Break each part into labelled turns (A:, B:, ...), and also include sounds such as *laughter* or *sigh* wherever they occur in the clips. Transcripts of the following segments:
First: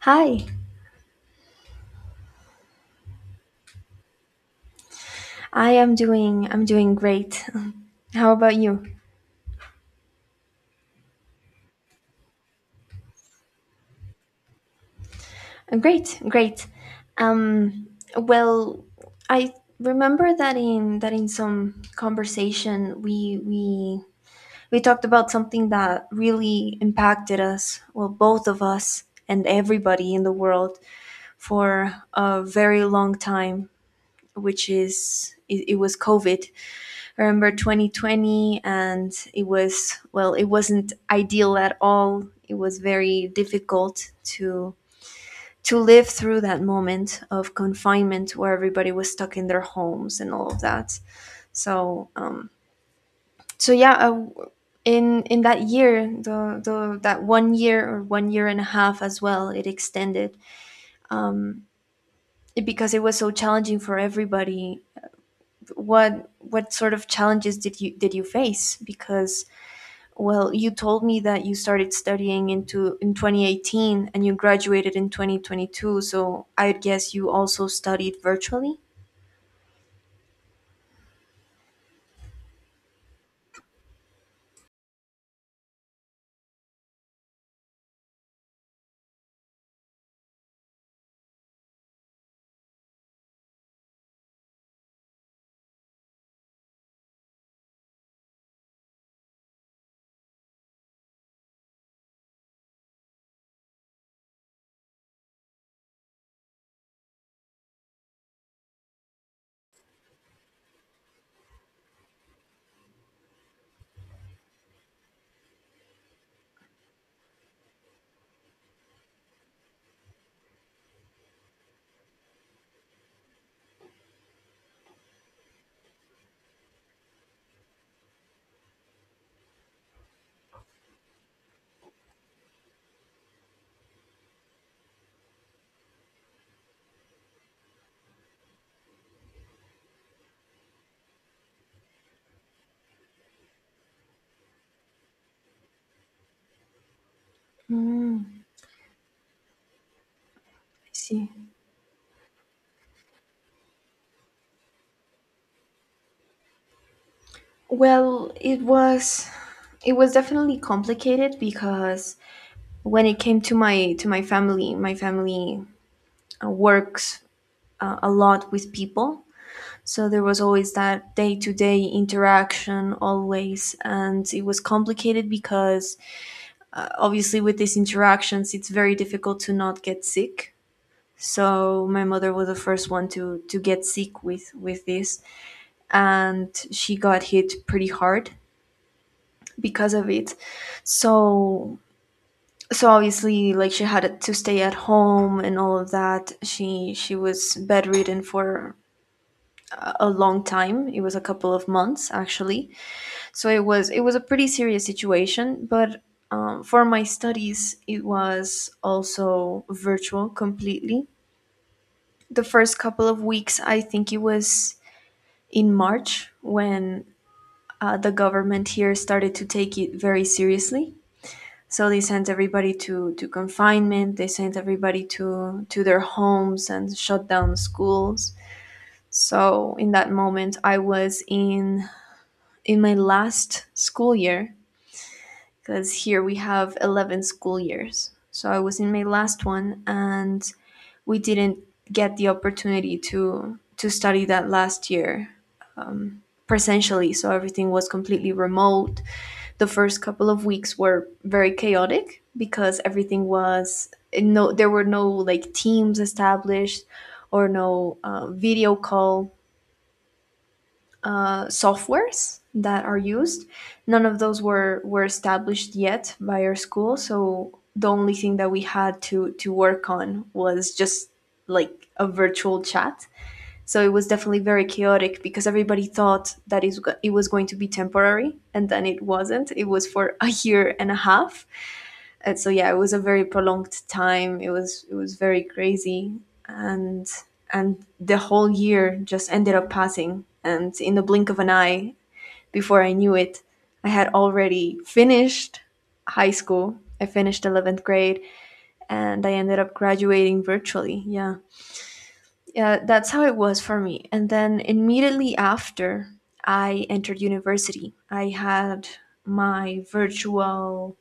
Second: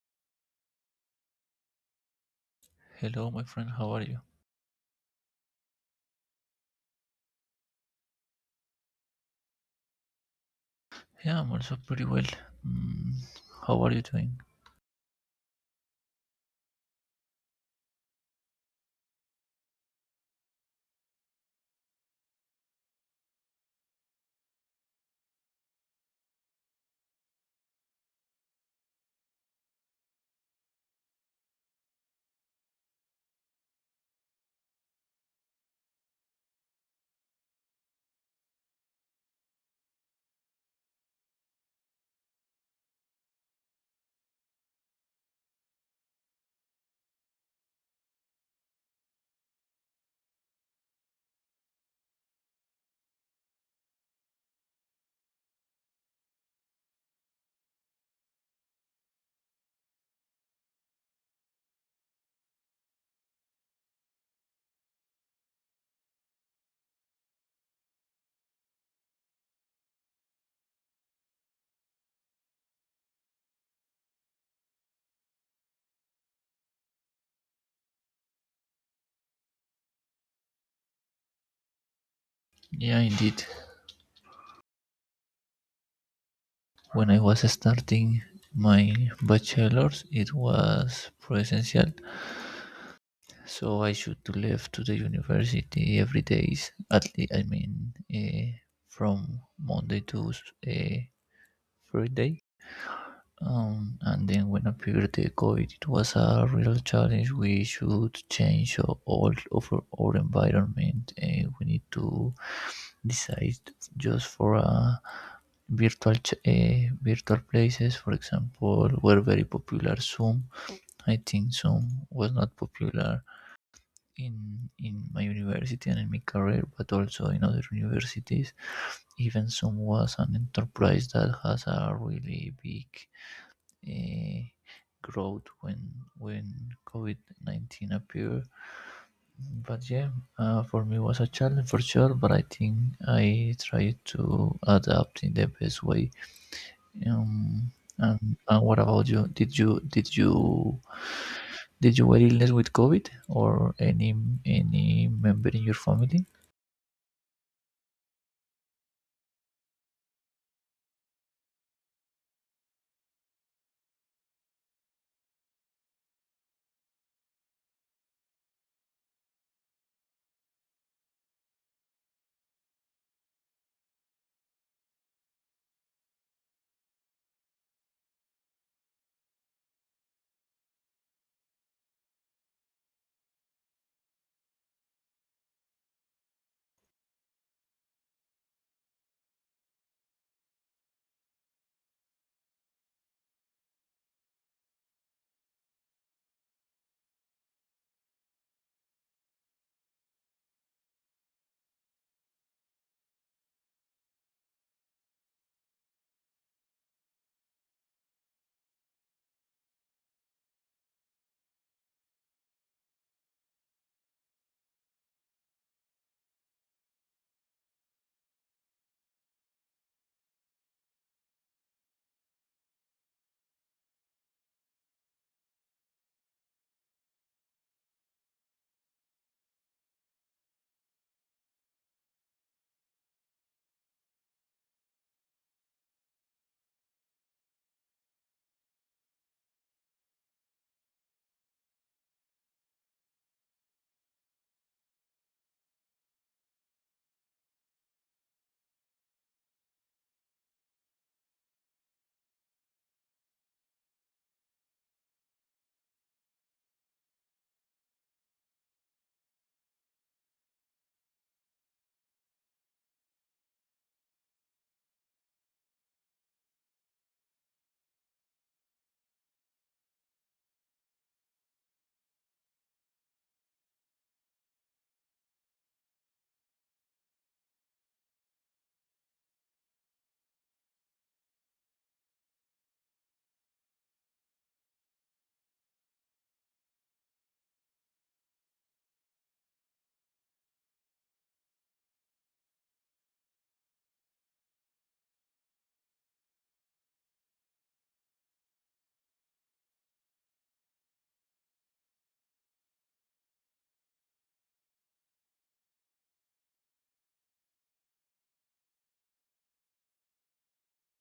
A: Hi,
B: Hello, my friend. How are you?
A: I'm doing great. *laughs* How about you?
B: Yeah, I'm also pretty well. Mm, how are you doing?
A: Great, great. Um, well, I remember that in some conversation we talked about something that really impacted us, well, both of us and everybody in the world for a very long time, which is it was COVID. I remember 2020, and it was, well, it wasn't ideal at all. It was very difficult to live through that moment of confinement where everybody was stuck in their homes and all of that. So, um, so in that year, the that 1 year or 1 year and a half as well, it extended it, because it was so challenging for everybody. What sort of challenges did you face? Because, well, you told me that you started studying into in 2018 and you graduated in 2022, so I guess you also studied virtually?
B: Yeah, indeed. When I was starting my bachelor's, it was presential, so I should to leave to the university every days. At least, I mean, from Monday to uh, Friday. And then when appeared the COVID, it was a real challenge. We should change all of our environment, and we need to decide just for a virtual places. For example, were very popular Zoom. I think Zoom was not popular in in my university and in my career, but also in other universities. Even Zoom was an enterprise that has a really big eh, growth when COVID COVID-19 appeared. But yeah, for me it was a challenge for sure. But I think I tried to adapt in the best way. Um, and,
A: Mm,
B: and what about you? Did you did you
A: I see.
B: did you were illness with COVID or any member in your family?
A: Well, it was definitely complicated because when it came to my family works a lot with people. So there was always that day-to-day interaction always, and it was complicated because obviously with these interactions it's very difficult to not get sick. So my mother was the first one to get sick with this, and she got hit pretty hard because of it. So, so obviously, like, she had to stay at home and all of that. She was bedridden for a long time. It was a couple of months, actually. So it was a pretty serious situation. But for my studies it was also virtual completely. The first couple of weeks, I think it was in March when the government here started to take it very seriously. So they sent everybody to confinement. They sent everybody to their homes and shut down schools. So in that moment I was in my last school year, because here we have 11 school years. So I was in my last one, and we didn't get the opportunity to study that last year presentially. So everything was completely remote. The first couple of weeks were very chaotic because everything was, no, there were no, like, teams established or no video call softwares that are used. None of those were established yet by our school, so the only thing that we had to work on was just like a virtual chat. So it was definitely very chaotic because everybody thought that it was going to be temporary, and then it wasn't. It was for a year and a half, and so yeah, it was a very prolonged time. It was very crazy, and the whole year just ended up passing and, in the blink of an eye, before I knew it, I had already finished high school. I finished 11th grade, and I ended up graduating virtually. Yeah, yeah, that's how it was for me. And then immediately after, I entered university. I had my virtual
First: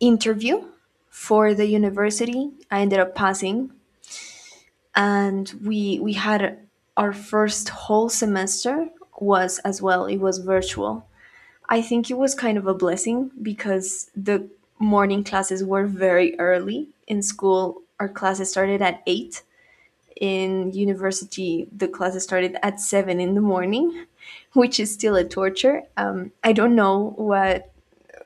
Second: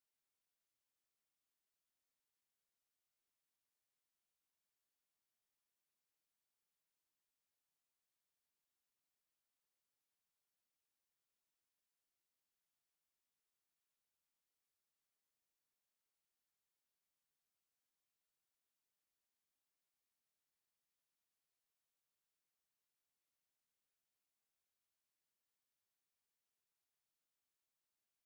A: interview for the university. I ended up passing, and we had our first whole semester was as well. It was virtual. I think it was kind of a blessing because the morning classes were very early in school. Our classes started at eight. In university, the classes started at seven in the morning, *laughs* which is still a torture. I don't know what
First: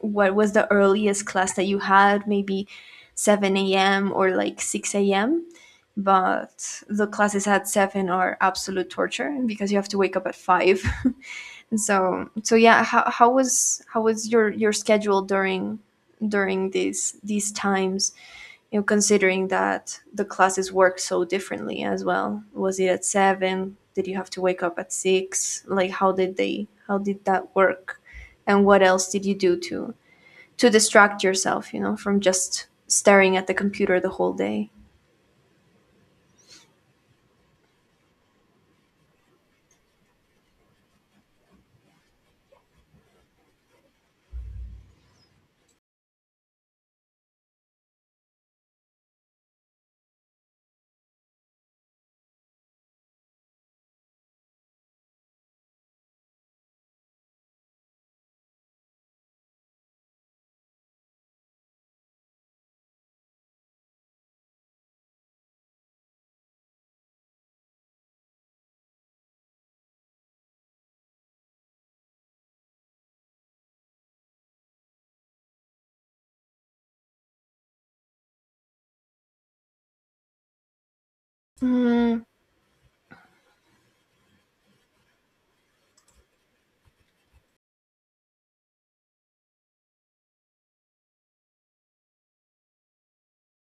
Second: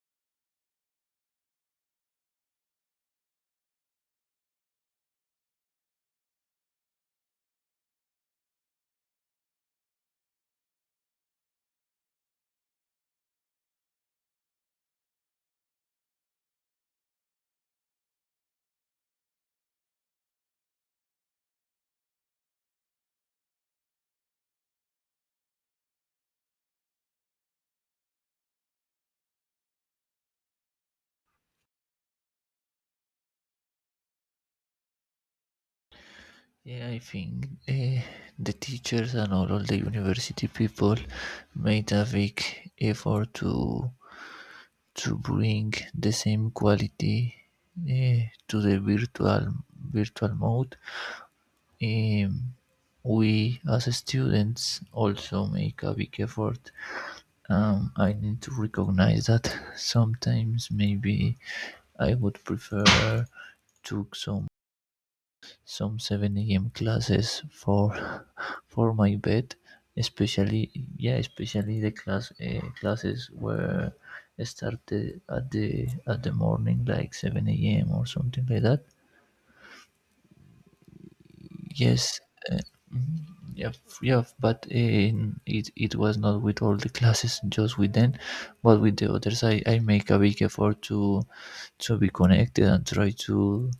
A: was the earliest class that you had? Maybe 7 a.m. or like 6 a.m.? But the classes at 7 are absolute torture because you have to wake up at 5. *laughs* And so yeah, how was your schedule during these times, you know, considering that the classes work so differently as well? Was it at 7? Did you have to wake up at 6? Like, how did they, how did that work? And what else did you do to distract yourself, you know, from just staring at the computer the whole day.
B: Yeah, I think the teachers and all of the university people made a big effort to bring the same quality to the virtual mode. Um, we as students also make a big effort. I need to recognize that sometimes maybe I would prefer to some 7 a.m. classes for *laughs* for my bed, especially, yeah, especially the classes were started at the morning like 7 a.m. or something like that. Yes,
A: Mm,
B: uh, mhm, yeah, yeah, but it was not with all the classes, just with them, but with the others, I make a big effort to be connected and try to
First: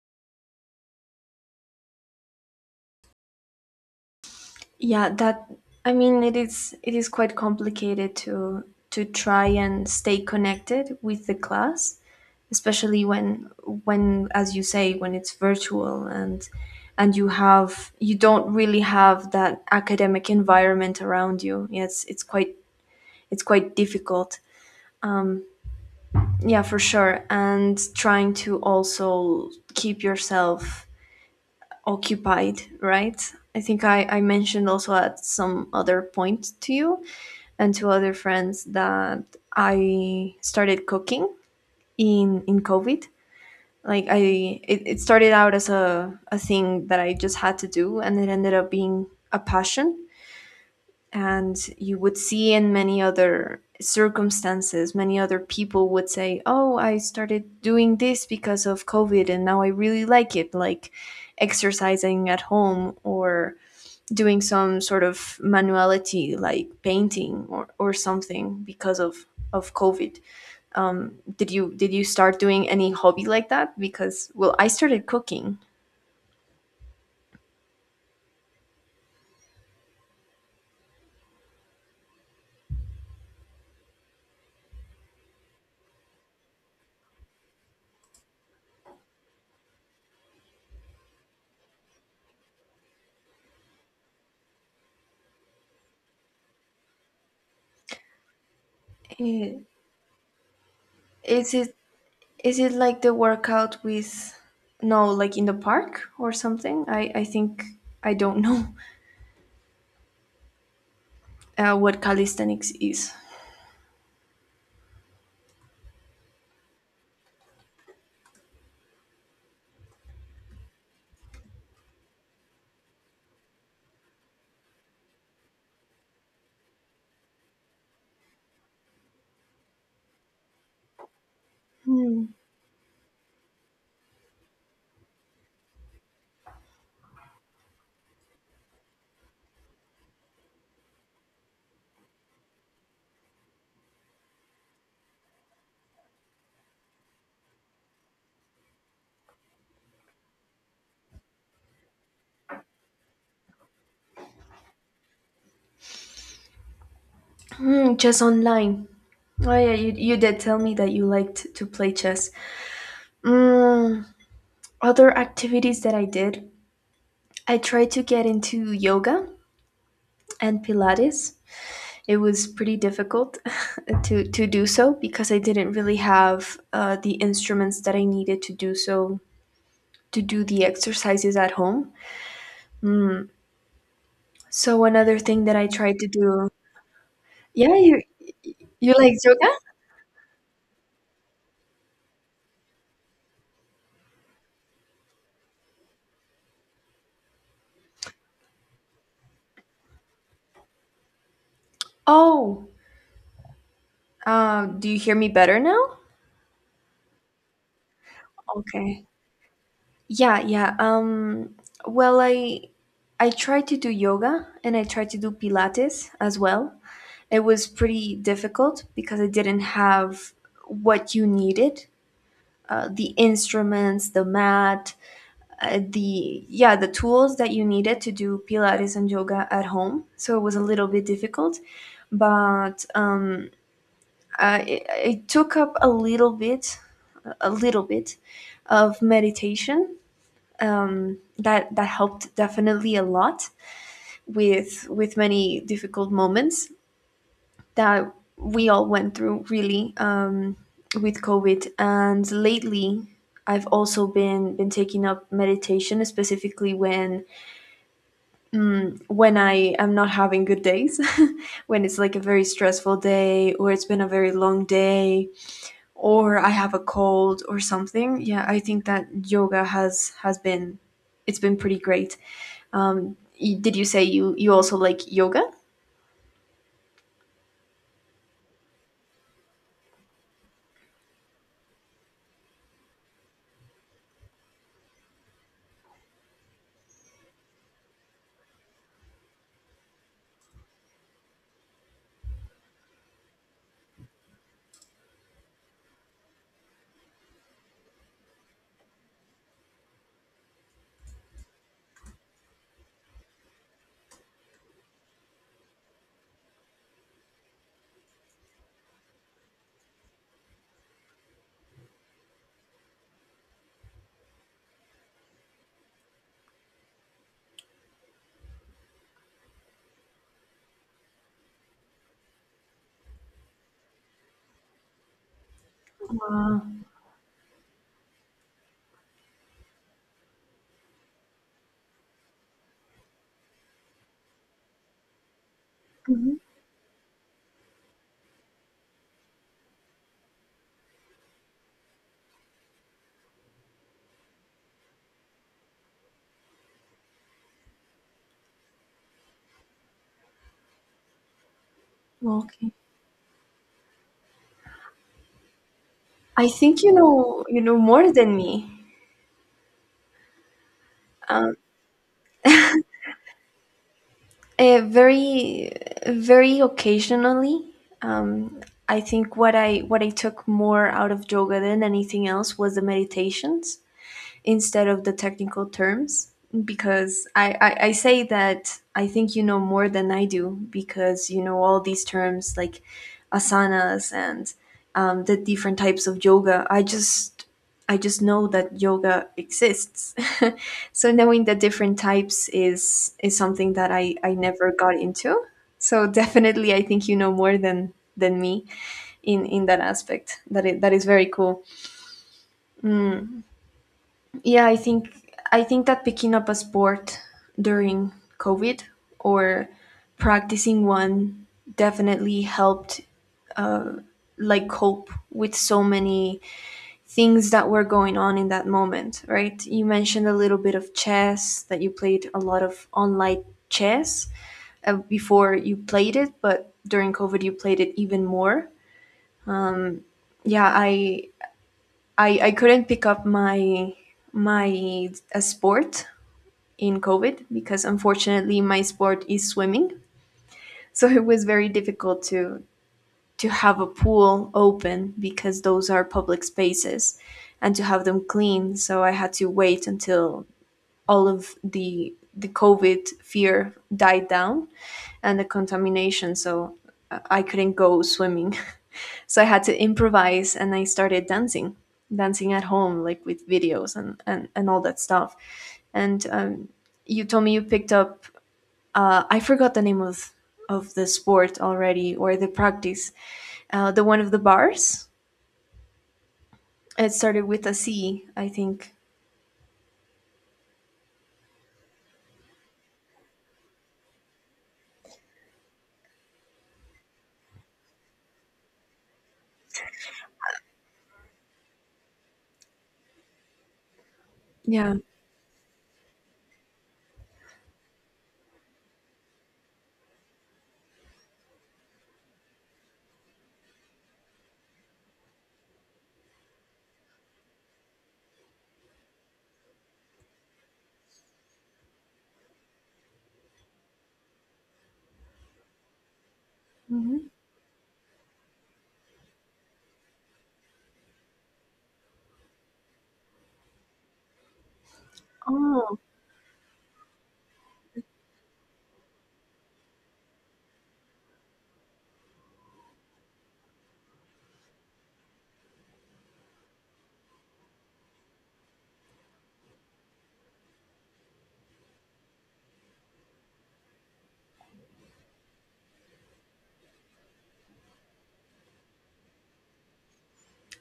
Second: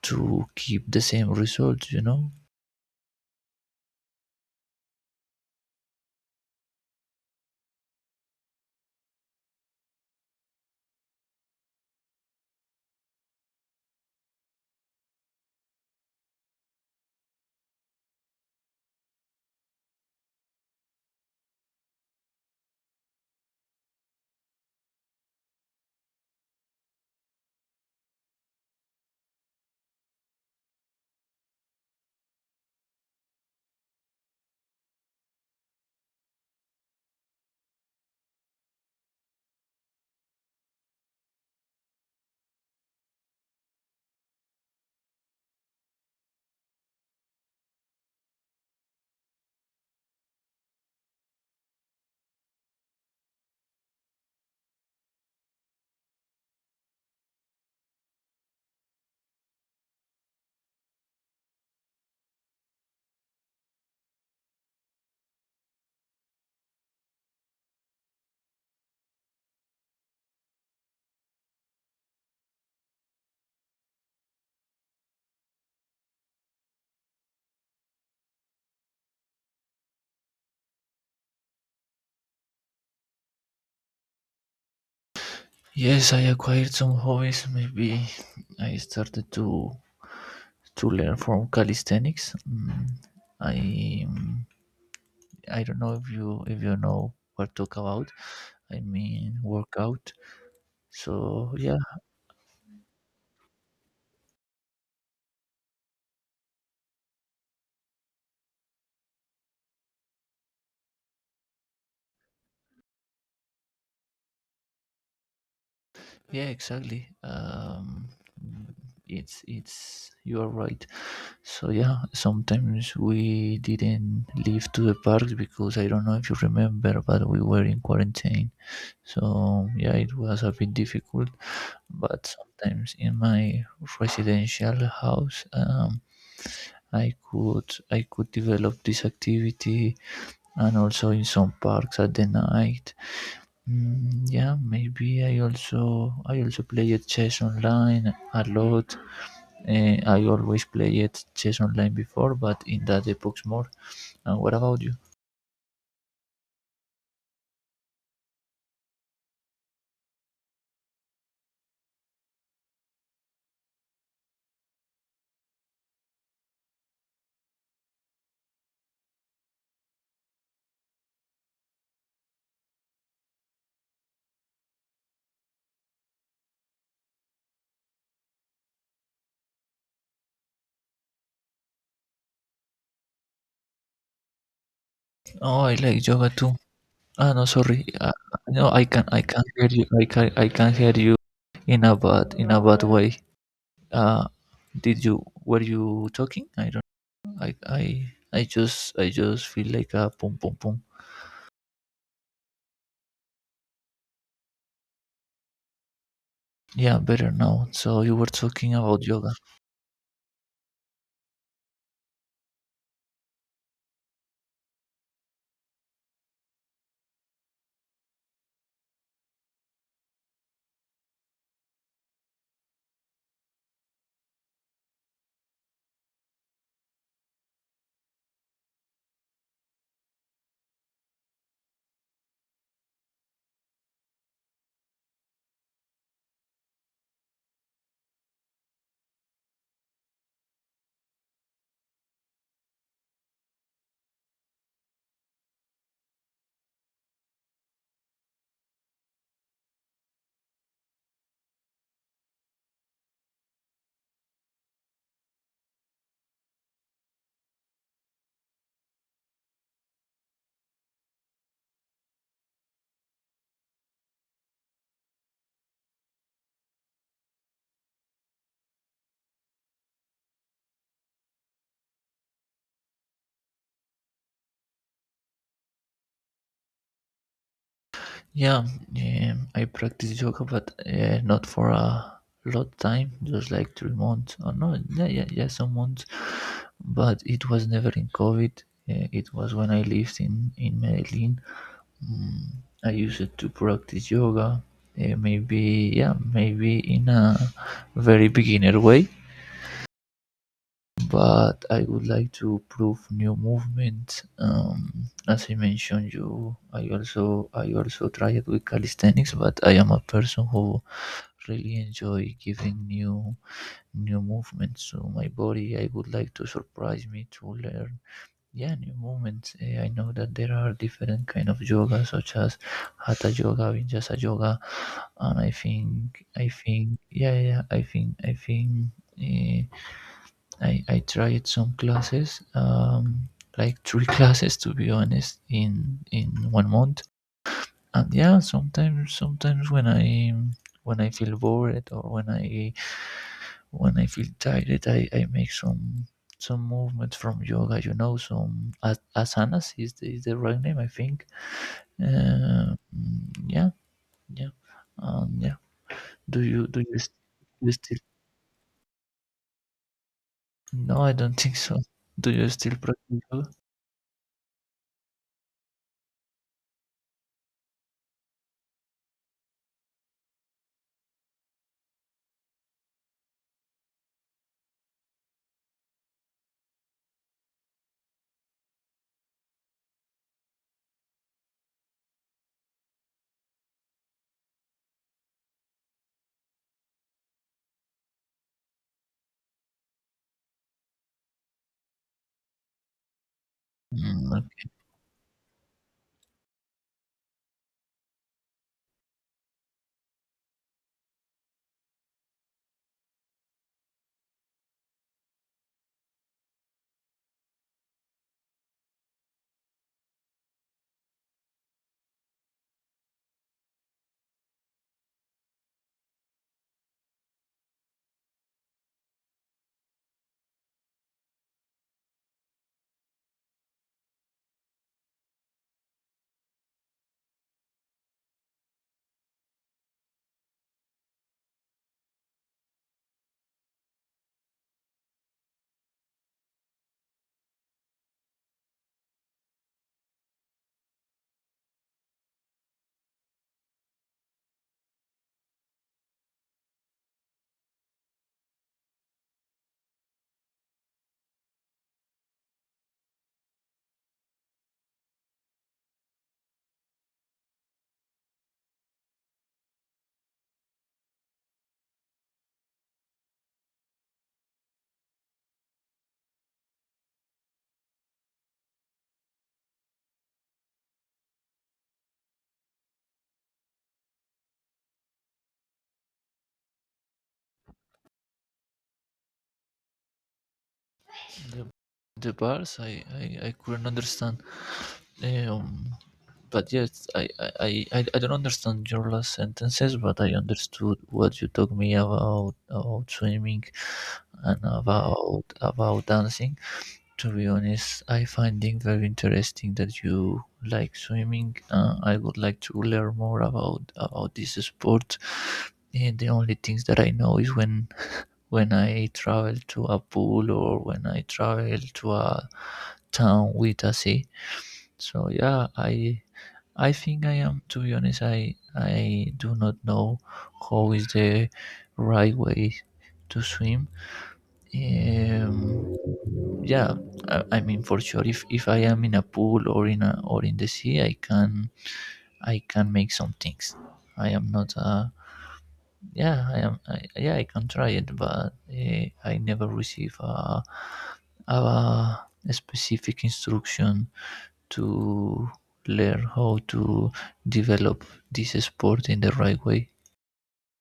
B: to keep the same result.
A: yeah, that, I mean, it is, quite complicated to try and stay connected with the class, especially when as you say, when it's virtual and you have, you don't really have that academic environment around you. Yes, it's quite, difficult. Yeah, for sure. And trying to also keep yourself occupied, right? I think I mentioned also at some other point to you and to other friends that I started cooking in COVID. Like, I it, started out as a thing that I just had to do, and it ended up being a passion. And you would see in many other circumstances, many other people would say, "Oh, I started doing this because of COVID and now I really like it," like exercising at home or doing some sort of manuality like painting or something because of COVID. Did you start doing any hobby like that? Because, well, I started cooking.
B: Yes, I acquired some hobbies. Maybe I started to learn from calisthenics. I um, I don't know if you know what talk about. I mean
A: Eh,
B: workout.
A: is
B: So yeah,
A: it, like the workout with, no, like, in the park or something? I think I don't know *laughs* what calisthenics is.
B: yeah, exactly. It's you are right. So yeah, sometimes we didn't leave to the park because I don't know if you remember, but we were in quarantine. So yeah, it was a bit difficult, but sometimes in my residential house, I could develop this activity and also in some parks at the night. Mm, yeah, maybe I also play chess online a lot. I always played chess online before, but in that epochs more. And what about you?
A: Hmm, chess online. Oh yeah, you did tell me that you liked to play chess. Mm, other activities that I did: I tried to get into yoga and Pilates. It was pretty difficult *laughs* to do so because I didn't really have the instruments that I needed to do so, to do the exercises at home. So another thing that
B: Oh,
A: I
B: I
A: tried
B: like
A: to
B: yoga
A: do,
B: too. Ah, no,
A: yeah,
B: sorry.
A: you
B: No, I
A: you
B: can
A: like
B: I can
A: yoga?
B: hear you. I can hear you in a bad way. uh did you, were you talking? I don't... i i I just feel like a boom boom boom.
A: Oh, do you hear me better now?
B: Yeah, better now. So you were talking about
A: Okay.
B: yoga.
A: Yeah, yeah. Well, I tried to do yoga and I tried to do Pilates as well. It was pretty difficult because I didn't have what you needed. The instruments, the mat, the yeah, the tools that you needed to do Pilates and yoga at home. So it was a little bit difficult, but I, it took up a little bit, a little bit of meditation. That helped definitely a lot with many difficult moments that we all went through really, with COVID. And lately, I've also been taking up meditation, specifically when I am not having good days, *laughs* when it's like a very stressful day, or it's been a very long day, or I have a cold or something. Yeah, I think that yoga has been, it's been pretty great. Did you say you also like yoga?
B: Yeah, I practice yoga, but not for a lot time, just like 3 months or no, yeah, yeah, yeah, some months, but it was never in covid. It was when I lived in Medellin. I use it to practice yoga. Maybe, yeah, maybe in a very beginner way, but I would like to prove new movements. As I mentioned, I also try it with calisthenics, but I am a person who really enjoy giving new movements to my body. I would like to surprise me to learn, yeah, new movements. I know that there are different kind of yoga, such as hatha yoga, vinyasa yoga, and i think i
A: Uh,
B: think yeah, yeah, yeah, I think. Eh, i i tried some classes, like three *laughs* classes, to be honest, in
A: mhm.
B: one month. And, yeah, sometimes when I feel bored, or when I feel tired, I make some movement from yoga, some asanas is the right name, I think.
A: Okay.
B: Yeah, yeah, yeah. do
A: I
B: you do
A: think you
B: you, st-
A: know,
B: you still
A: more than me.
B: No, I don't *laughs* think
A: Um,
B: so. Do you still practice yoga?
A: very occasionally. Um, I think what I, took more out of yoga than anything else was the meditations, instead of the technical terms, because I say that I think you know more than I do because you know all these terms like asanas and the different types of yoga. I just, know that yoga exists. *laughs* So knowing the different types is, something that
B: Mm,
A: I
B: okay.
A: never got into. So definitely I think you know more than me in that aspect. That is, very cool. Mm. Yeah, I think, that picking up a sport during COVID or practicing one definitely helped, like, cope with so many things that were going on in that moment, right? You mentioned a little bit of chess, that you played a lot of online chess before, you played it, but during COVID you played it even more. Yeah, I couldn't pick up my my a sport in COVID because unfortunately my sport is swimming. So it was very difficult to have a pool open because those are public spaces, and to have them clean. So I had to wait until all of the COVID fear died down and the contamination. So I couldn't go swimming. *laughs* So I had to improvise and I started dancing, dancing at home, like with videos and, all that stuff. And you told me you picked up I forgot the name of the sport already, or the practice. The one of the bars. It started with a C, I think.
B: the, the bars, I couldn't understand, um but yes, I don't understand your last sentences, but I understood what you told me about swimming and
A: Yeah.
B: about dancing. To be honest, I find it very interesting that you like swimming. I would like to learn more about this sport. And the only things that I know is when I travel to a pool or when I travel to a town with a sea. So yeah, I
A: Hmm.
B: think I am. To be honest, I do not know how is the right way to swim. Um,
A: Oh,
B: yeah, I mean for sure, if I am in a pool, or in a, or in the sea, I can make some things. I am not a, yeah, I am, I, yeah, I can try it, but I never receive a specific instruction to learn how to develop this sport in the right way.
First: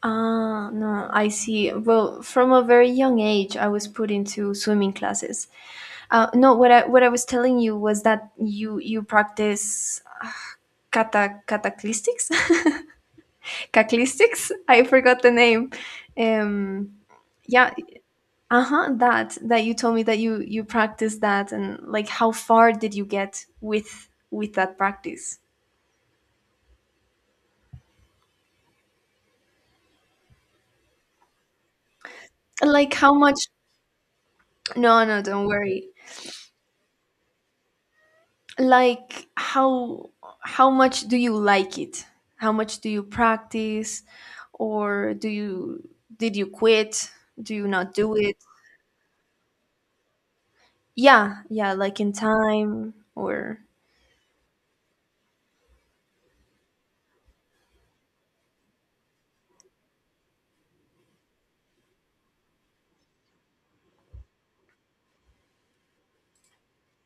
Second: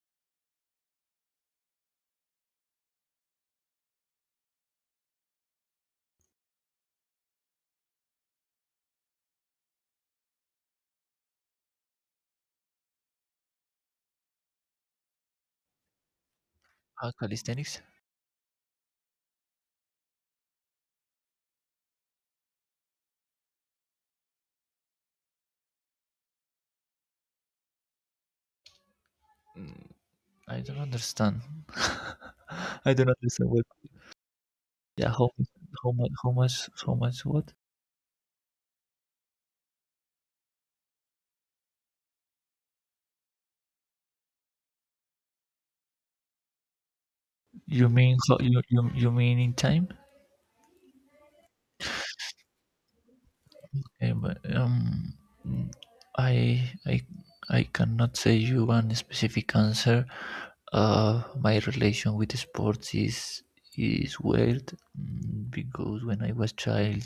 A: ah, no, I see. Well, from a very young age, I was put into swimming classes. No, what I, was telling you was that you practice kata cataclistics, *laughs* caclistics. I forgot the name. Um, yeah,
B: Calisthenics?
A: uh-huh, that you told me that you practiced that, and like how far did you get with that practice,
B: I don't understand. *laughs* I
A: like
B: don't
A: how much.
B: understand what.
A: No,
B: Yeah,
A: no,
B: how
A: don't worry.
B: how much how much how much what?
A: Like how much do you like it? How much do you practice? Or do you... did you quit? Do you
B: You
A: not do
B: mean
A: it?
B: how, you mean in time?
A: Yeah, yeah, like in time or...
B: Okay, but mm, I I I cannot say you one specific answer. My relation with sports is weird, because when I was child,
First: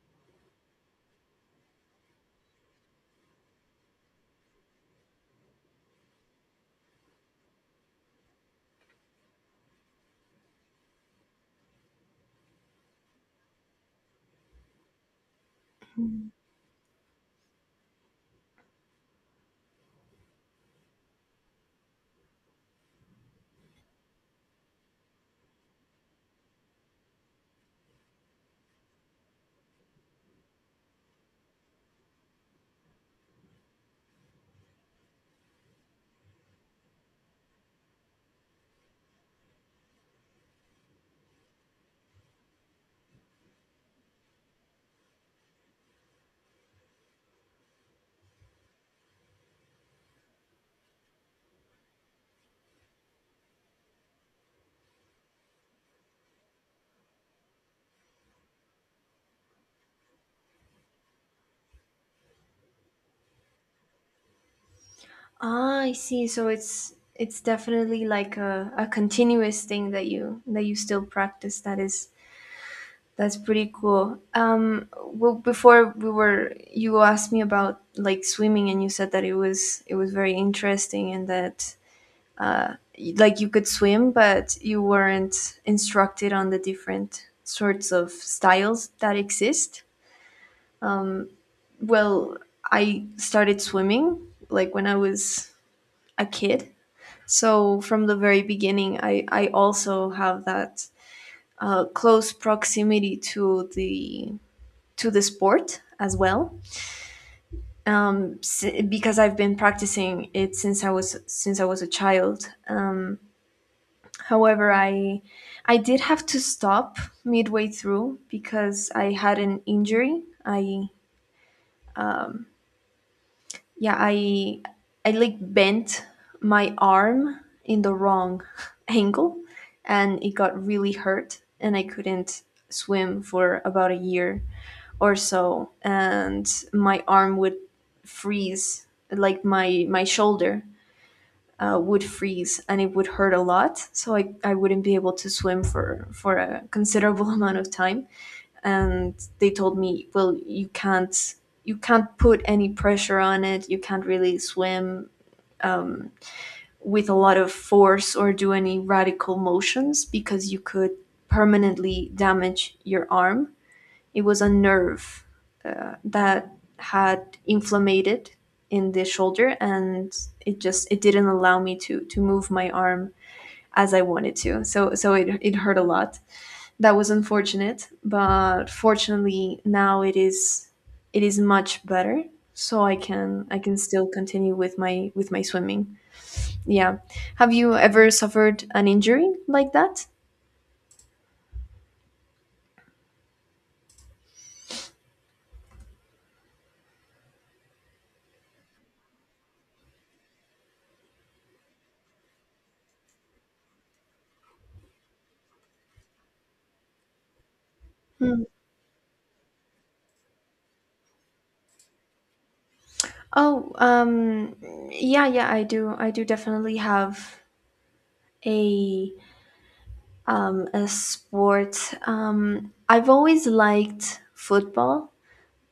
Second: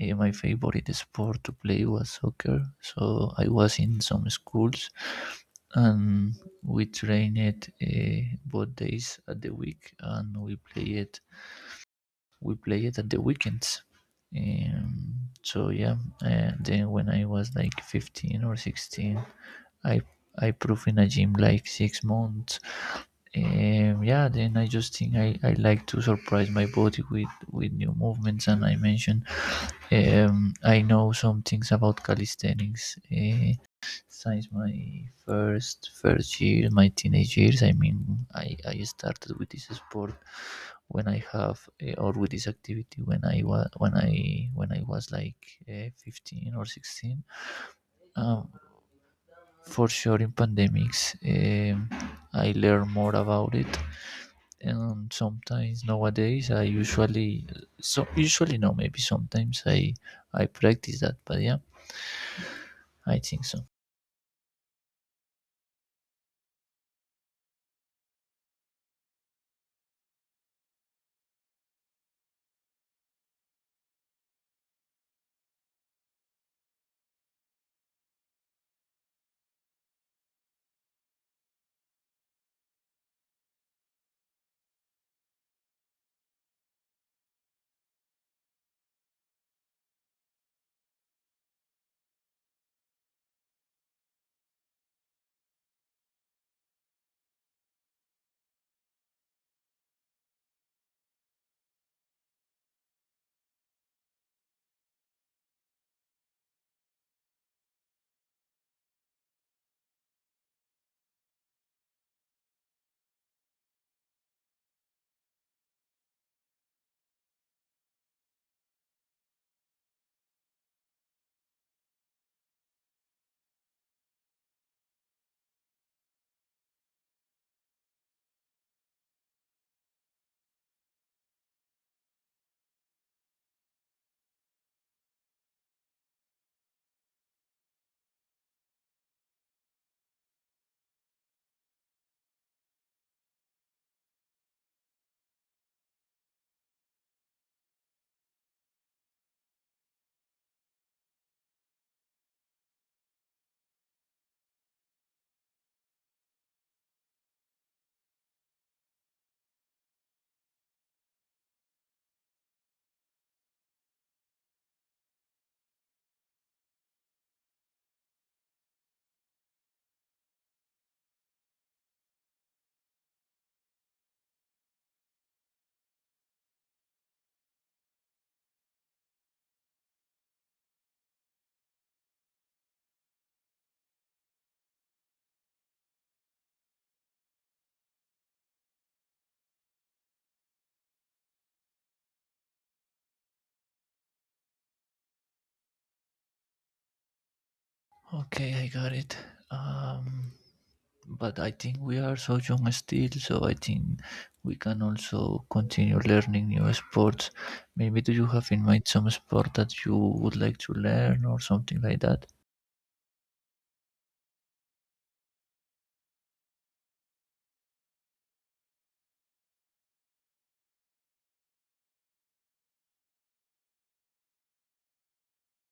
B: my favorite sport to play was soccer. So I was in some schools, and we trained, both days at the week, and we play it at the weekends. Um, so yeah, then when I was like 15 or 16, I I proved in a gym like 6 months. Yeah, then I just think I like to surprise my body with new movements, and I mentioned, I know some things about calisthenics, since my first year, my teenage years. I mean, I started with this sport when I have, or with this activity when I was like, 15 or 16. Um, for sure, in pandemics, I learn more about it. And sometimes nowadays, I usually, so usually no, maybe sometimes I practice that, but yeah, I think so.
A: Ah, I see. So it's definitely like a continuous thing that you still practice. That's pretty cool. Well, before we were you asked me about like swimming, and you said that it was very interesting, and that like you could swim, but you weren't instructed on the different sorts of styles that exist. Well, I started swimming like when I was a kid. So from the very beginning, I also have that close proximity to the sport as well, um, because I've been practicing it since I was a child. However, I did have to stop midway through because I had an injury. I Yeah, I like bent my arm in the wrong *laughs* angle, and it got really hurt, and I couldn't swim for about a year or so, and my arm would freeze, like my shoulder would freeze, and it would hurt a lot, so I wouldn't be able to swim for a considerable *laughs* amount of time, and they told me, "Well, you can't put any pressure on it. You can't really swim with a lot of force or do any radical motions because you could permanently damage your arm." It was a nerve that had inflamed in the shoulder, and it didn't allow me to move my arm as I wanted to. So it hurt a lot. That was unfortunate, but fortunately now it is much better. So I can still continue with my swimming. Yeah. Have you ever suffered an injury like that?
B: Okay, I got it. Um, but I think we are so young still, so I think we can also continue learning new sports. Maybe do you
A: Hmm.
B: have in mind some sport that you would like to learn, or something like that?
A: Oh. Yeah, yeah, I do. I do definitely have a a sport. I've always liked football,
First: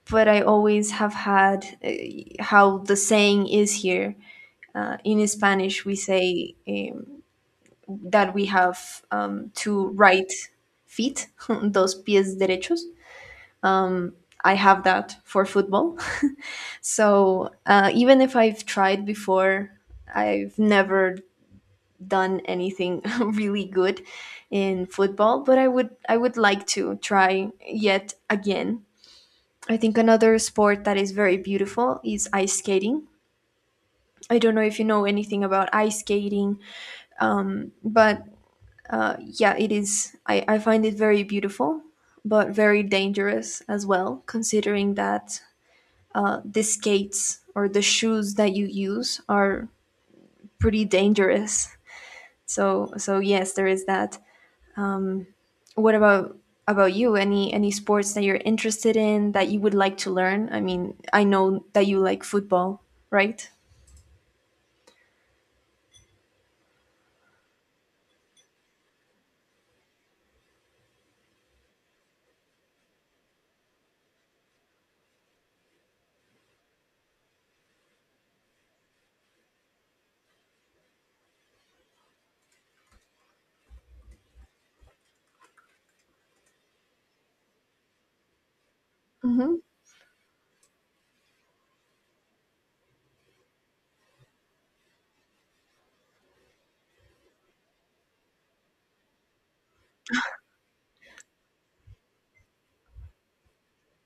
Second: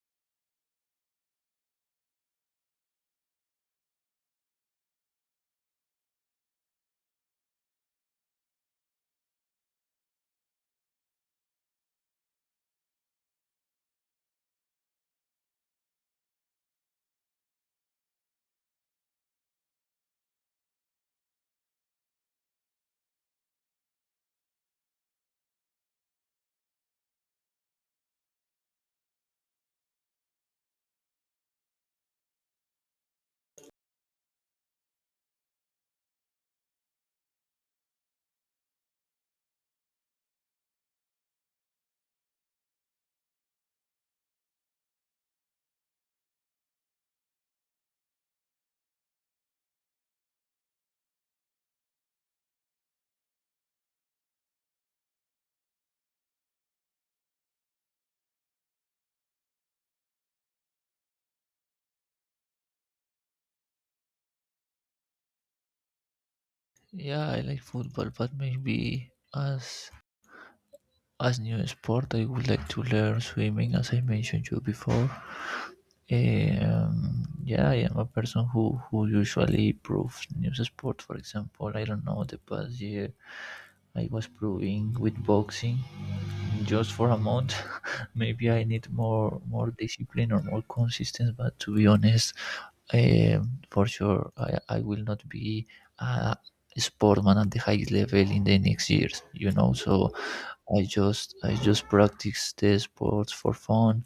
A: but I always have had, how the saying is here. In Spanish, we say, that we have, two right feet, *laughs* dos pies derechos. I have that for football. *laughs* So, even if I've tried before, I've never done anything *laughs* really good in football. But I would like to try yet again. I think another sport that is very beautiful is ice skating. I don't know if you know anything about ice skating, but... yeah, it is. I find it very beautiful, but very dangerous as well, considering that the skates or the shoes that you use are pretty dangerous. So yes, there is that. What about you? Any sports that you're interested in that you would like to learn? I mean, I know that you like football, right?
B: Yeah, I like football, but maybe as new sport, I would like to learn swimming, as I mentioned you before. Yeah, I am a person who usually proves new sport. For example, I don't know, the past year I was proving with boxing just for a month. *laughs* Maybe I need more
A: Mm-hmm.
B: more discipline or more consistency. But to be honest, um, for sure, I will not be a sportman at the highest level in the next years. So I just practice the sports for fun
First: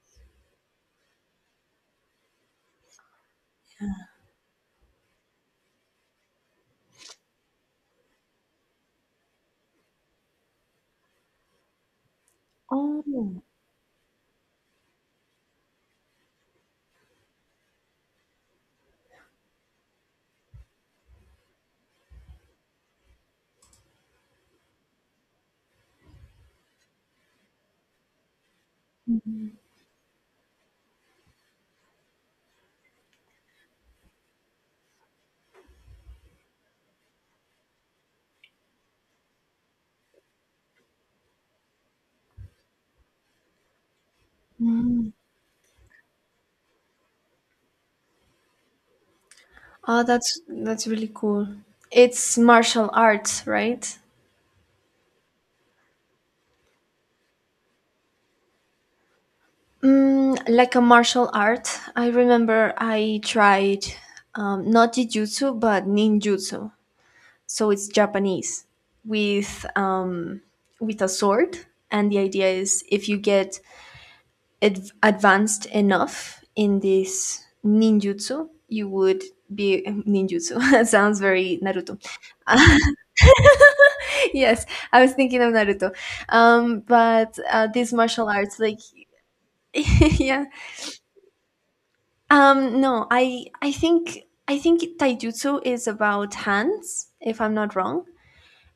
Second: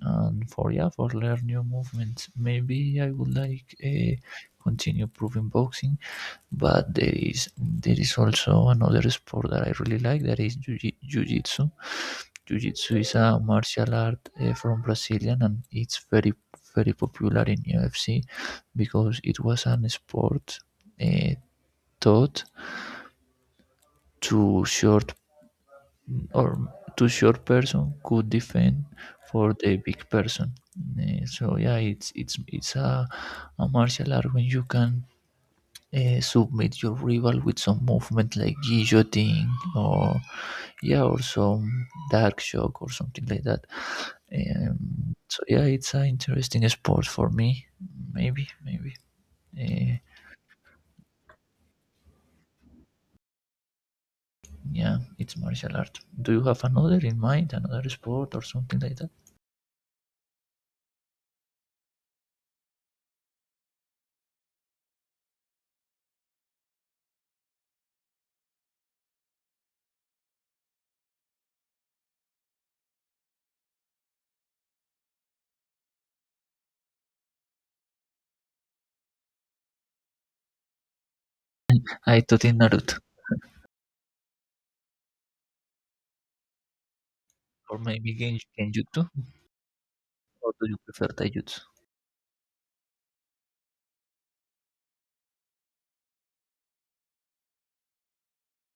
B: and for, yeah, for learn new movements. Maybe I would like, continue proving boxing, but there is also another sport that I really like, that is jiu-jitsu. Jiu-jitsu
A: Oh.
B: is a martial art, from Brazilian, and it's very very popular in UFC, because it was an sport, uh, taught to short or to short person could defend for the big person. So yeah, it's a martial art when you can, submit your rival with some movement like guillotine, or, yeah, or some dark shock or something like that. So yeah, it's an interesting sport for me. Maybe. Eh,
A: Ah, that's really cool. It's martial arts, right?
B: yeah, it's martial art. Do you have another in mind, another sport or something like that?
A: Mm, like a martial art. I remember I tried, not jujutsu but ninjutsu. So it's Japanese with um, with a sword, and the idea is if you get advanced enough in this ninjutsu, you would be ninjutsu. *laughs* Sounds very Naruto.
B: I thought in
A: *laughs*
B: Naruto.
A: Yes, I was thinking of Naruto. But
B: Or
A: these
B: maybe
A: martial
B: Gen-
A: arts, like...
B: Genjutsu.
A: *laughs* Yeah.
B: Or do you prefer taijutsu?
A: No, I think taijutsu is about hands, if I'm not wrong.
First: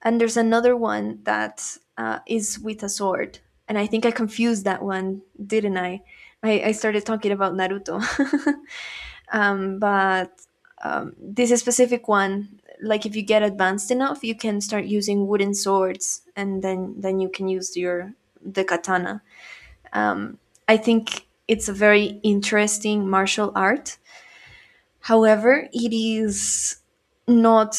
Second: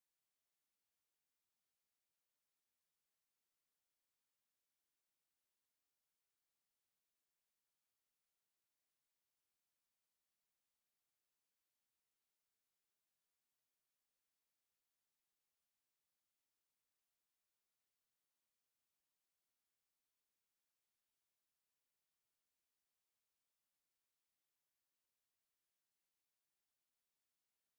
A: And there's another one that is with a sword, and I think I confused that one, didn't I? I started talking about Naruto, *laughs* but this specific one, like if you get advanced enough, you can start using wooden swords, and then you can use your the katana. Um, I think it's a very interesting martial art. However, it is not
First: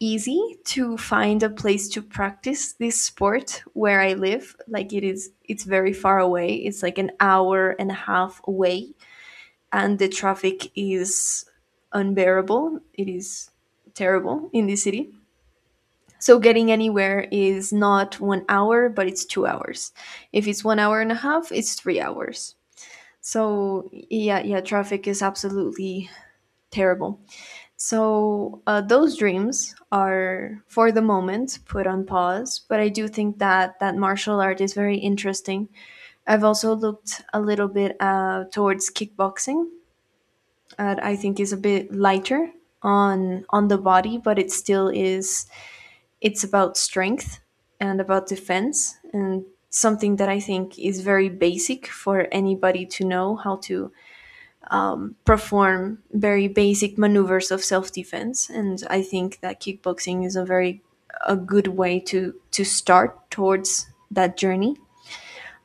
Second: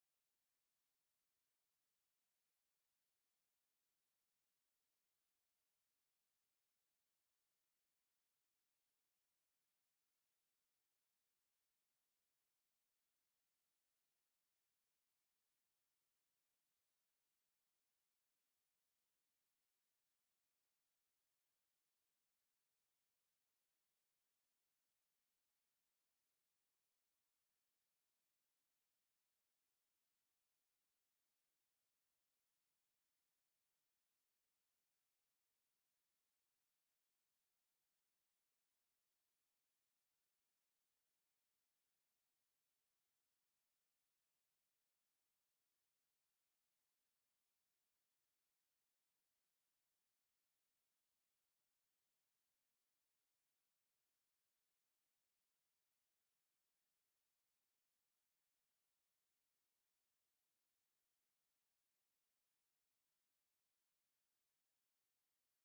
A: easy to find a place to practice this sport where I live. Like it's very far away. It's like an hour and a half away, and the traffic is unbearable. It is terrible in this city. So getting anywhere is not 1 hour, but it's 2 hours. If it's 1 hour and a half, it's 3 hours. So yeah, yeah, traffic is absolutely terrible. So, those dreams are for the moment put on pause, but I do think that that martial art is very interesting. I've also looked a little bit towards kickboxing. I think is a bit lighter on the body, but it still is it's about strength, and about defense, and something that I think is very basic for anybody to know how to perform very basic maneuvers of self-defense, and I think that kickboxing is a good way to start towards that journey,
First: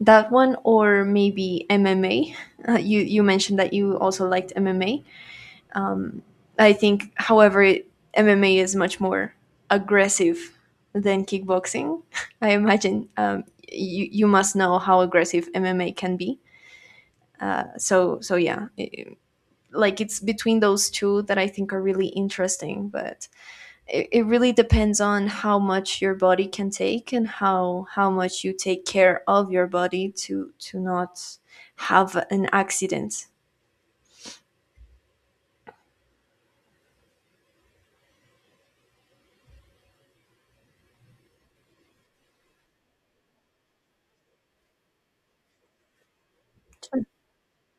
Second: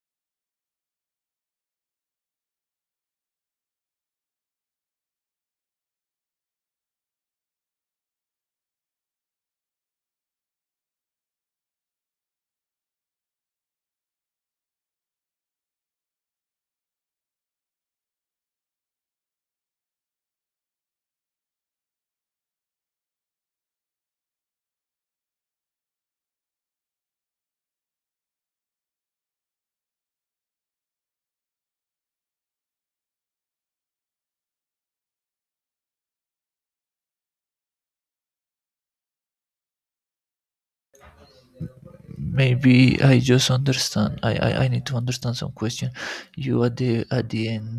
A: that one, or maybe MMA. *laughs* You mentioned that you also liked MMA. I think, however, MMA is much more aggressive than kickboxing, *laughs* I imagine. You must know how aggressive MMA can be, so yeah, like it's between those two that I think are really interesting. But it really depends on how much your body can take, and how much you take care of your body to not have an accident.
B: Maybe I just understand, I need to understand some question. You, at at the end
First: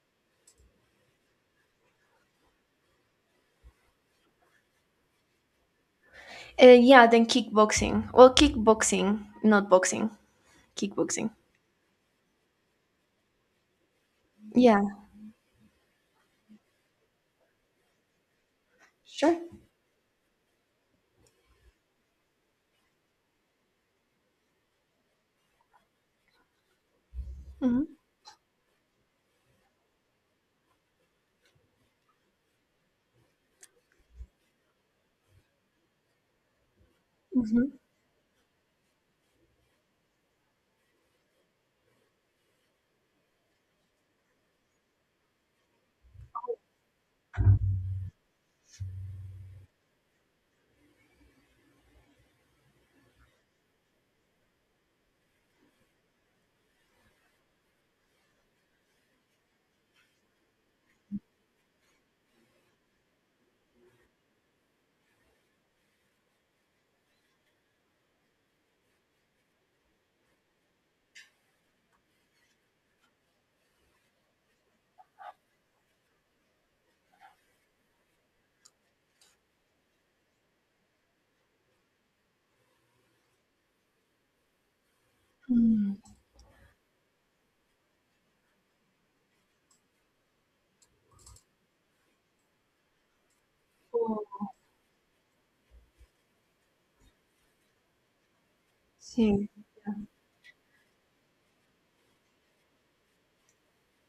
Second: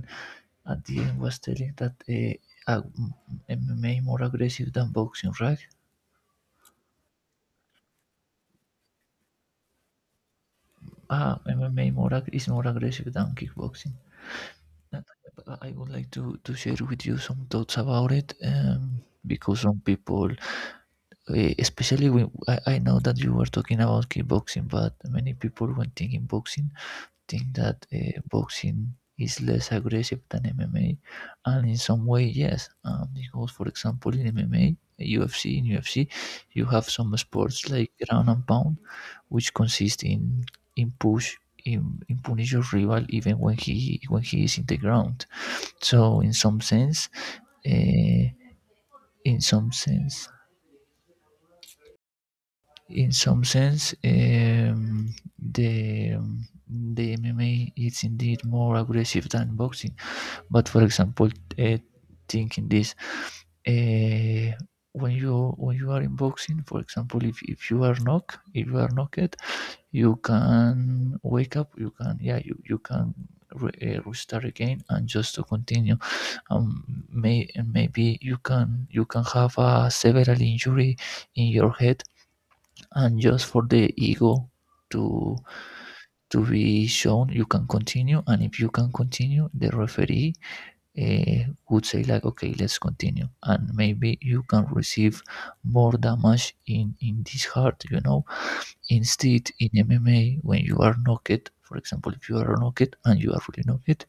B: the end, was telling that uh, m- MMA more aggressive than boxing, right?
A: Yeah, then kickboxing. Well, kickboxing, not boxing. Kickboxing.
B: Ah, MMA, is more aggressive than kickboxing.
A: Yeah,
B: And I would like to share with you some thoughts about it,
A: sure.
B: because some people, especially when, I know that you were talking about kickboxing, but many people when thinking boxing think that,
A: Mm-hmm.
B: boxing is less aggressive than MMA, and in some way, yes, because, for example, in MMA, UFC, in UFC, you have some sports
A: Mm-hmm.
B: like ground and pound, which consist in push. In punish your rival even when he is in the ground. So in some sense, uh, in some sense, in some sense um, the the MMA is indeed more aggressive than boxing. But for example, uh, thinking this, uh, when you are in boxing, for example, if you are knocked, if you are knocked, you can wake up. You can yeah, you can restart again and just to continue. May and maybe you can have a several injury in your head, and just for the ego to
A: Mm.
B: to be shown, you can continue, and if you can continue, the referee, would say like, okay, let's continue, and maybe you
A: Oh.
B: can receive more damage in this heart.
A: Sí.
B: Instead in MMA, when you are knocked, for example, if you are knocked and you are really knocked,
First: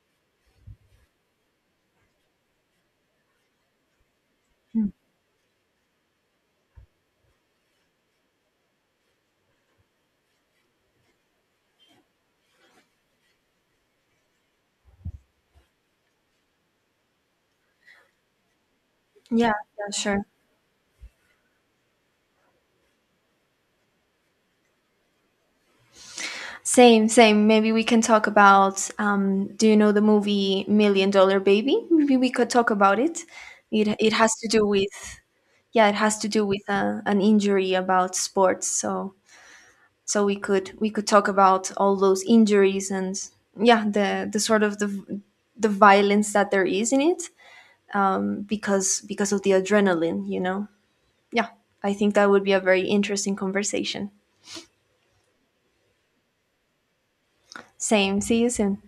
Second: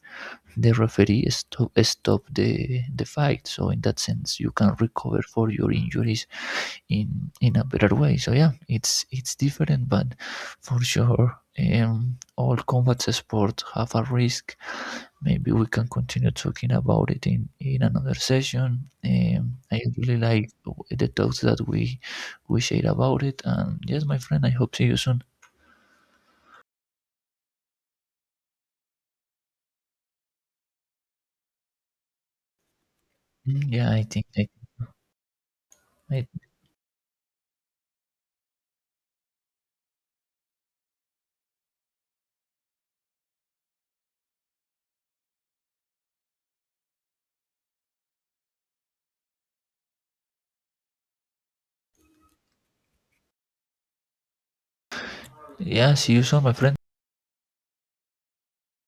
B: the referee stop the fight. So in that sense you can
A: Mm.
B: recover for your injuries in in a better way. So yeah, it's different, but for sure, all combat sports have a risk. Maybe we can continue talking about it, in another session.
A: Yeah,
B: I
A: yeah,
B: really
A: sure.
B: like the talks that we shared about it. And yes, my friend, I hope see you soon.
A: Same, same. Maybe we can talk about. Do you know the movie Million Dollar Baby? Maybe we could talk about it.
B: Mm, yeah,
A: It
B: I
A: it
B: think,
A: has
B: I,
A: to do with Yeah, it has
B: I
A: to do with an injury about sports. So we could talk about all those injuries, and yeah, the sort of the violence that there is in it, because of the adrenaline. Yeah, I think that would be a very interesting conversation.
B: yeah, see you soon, my friend.
A: Same. See you soon.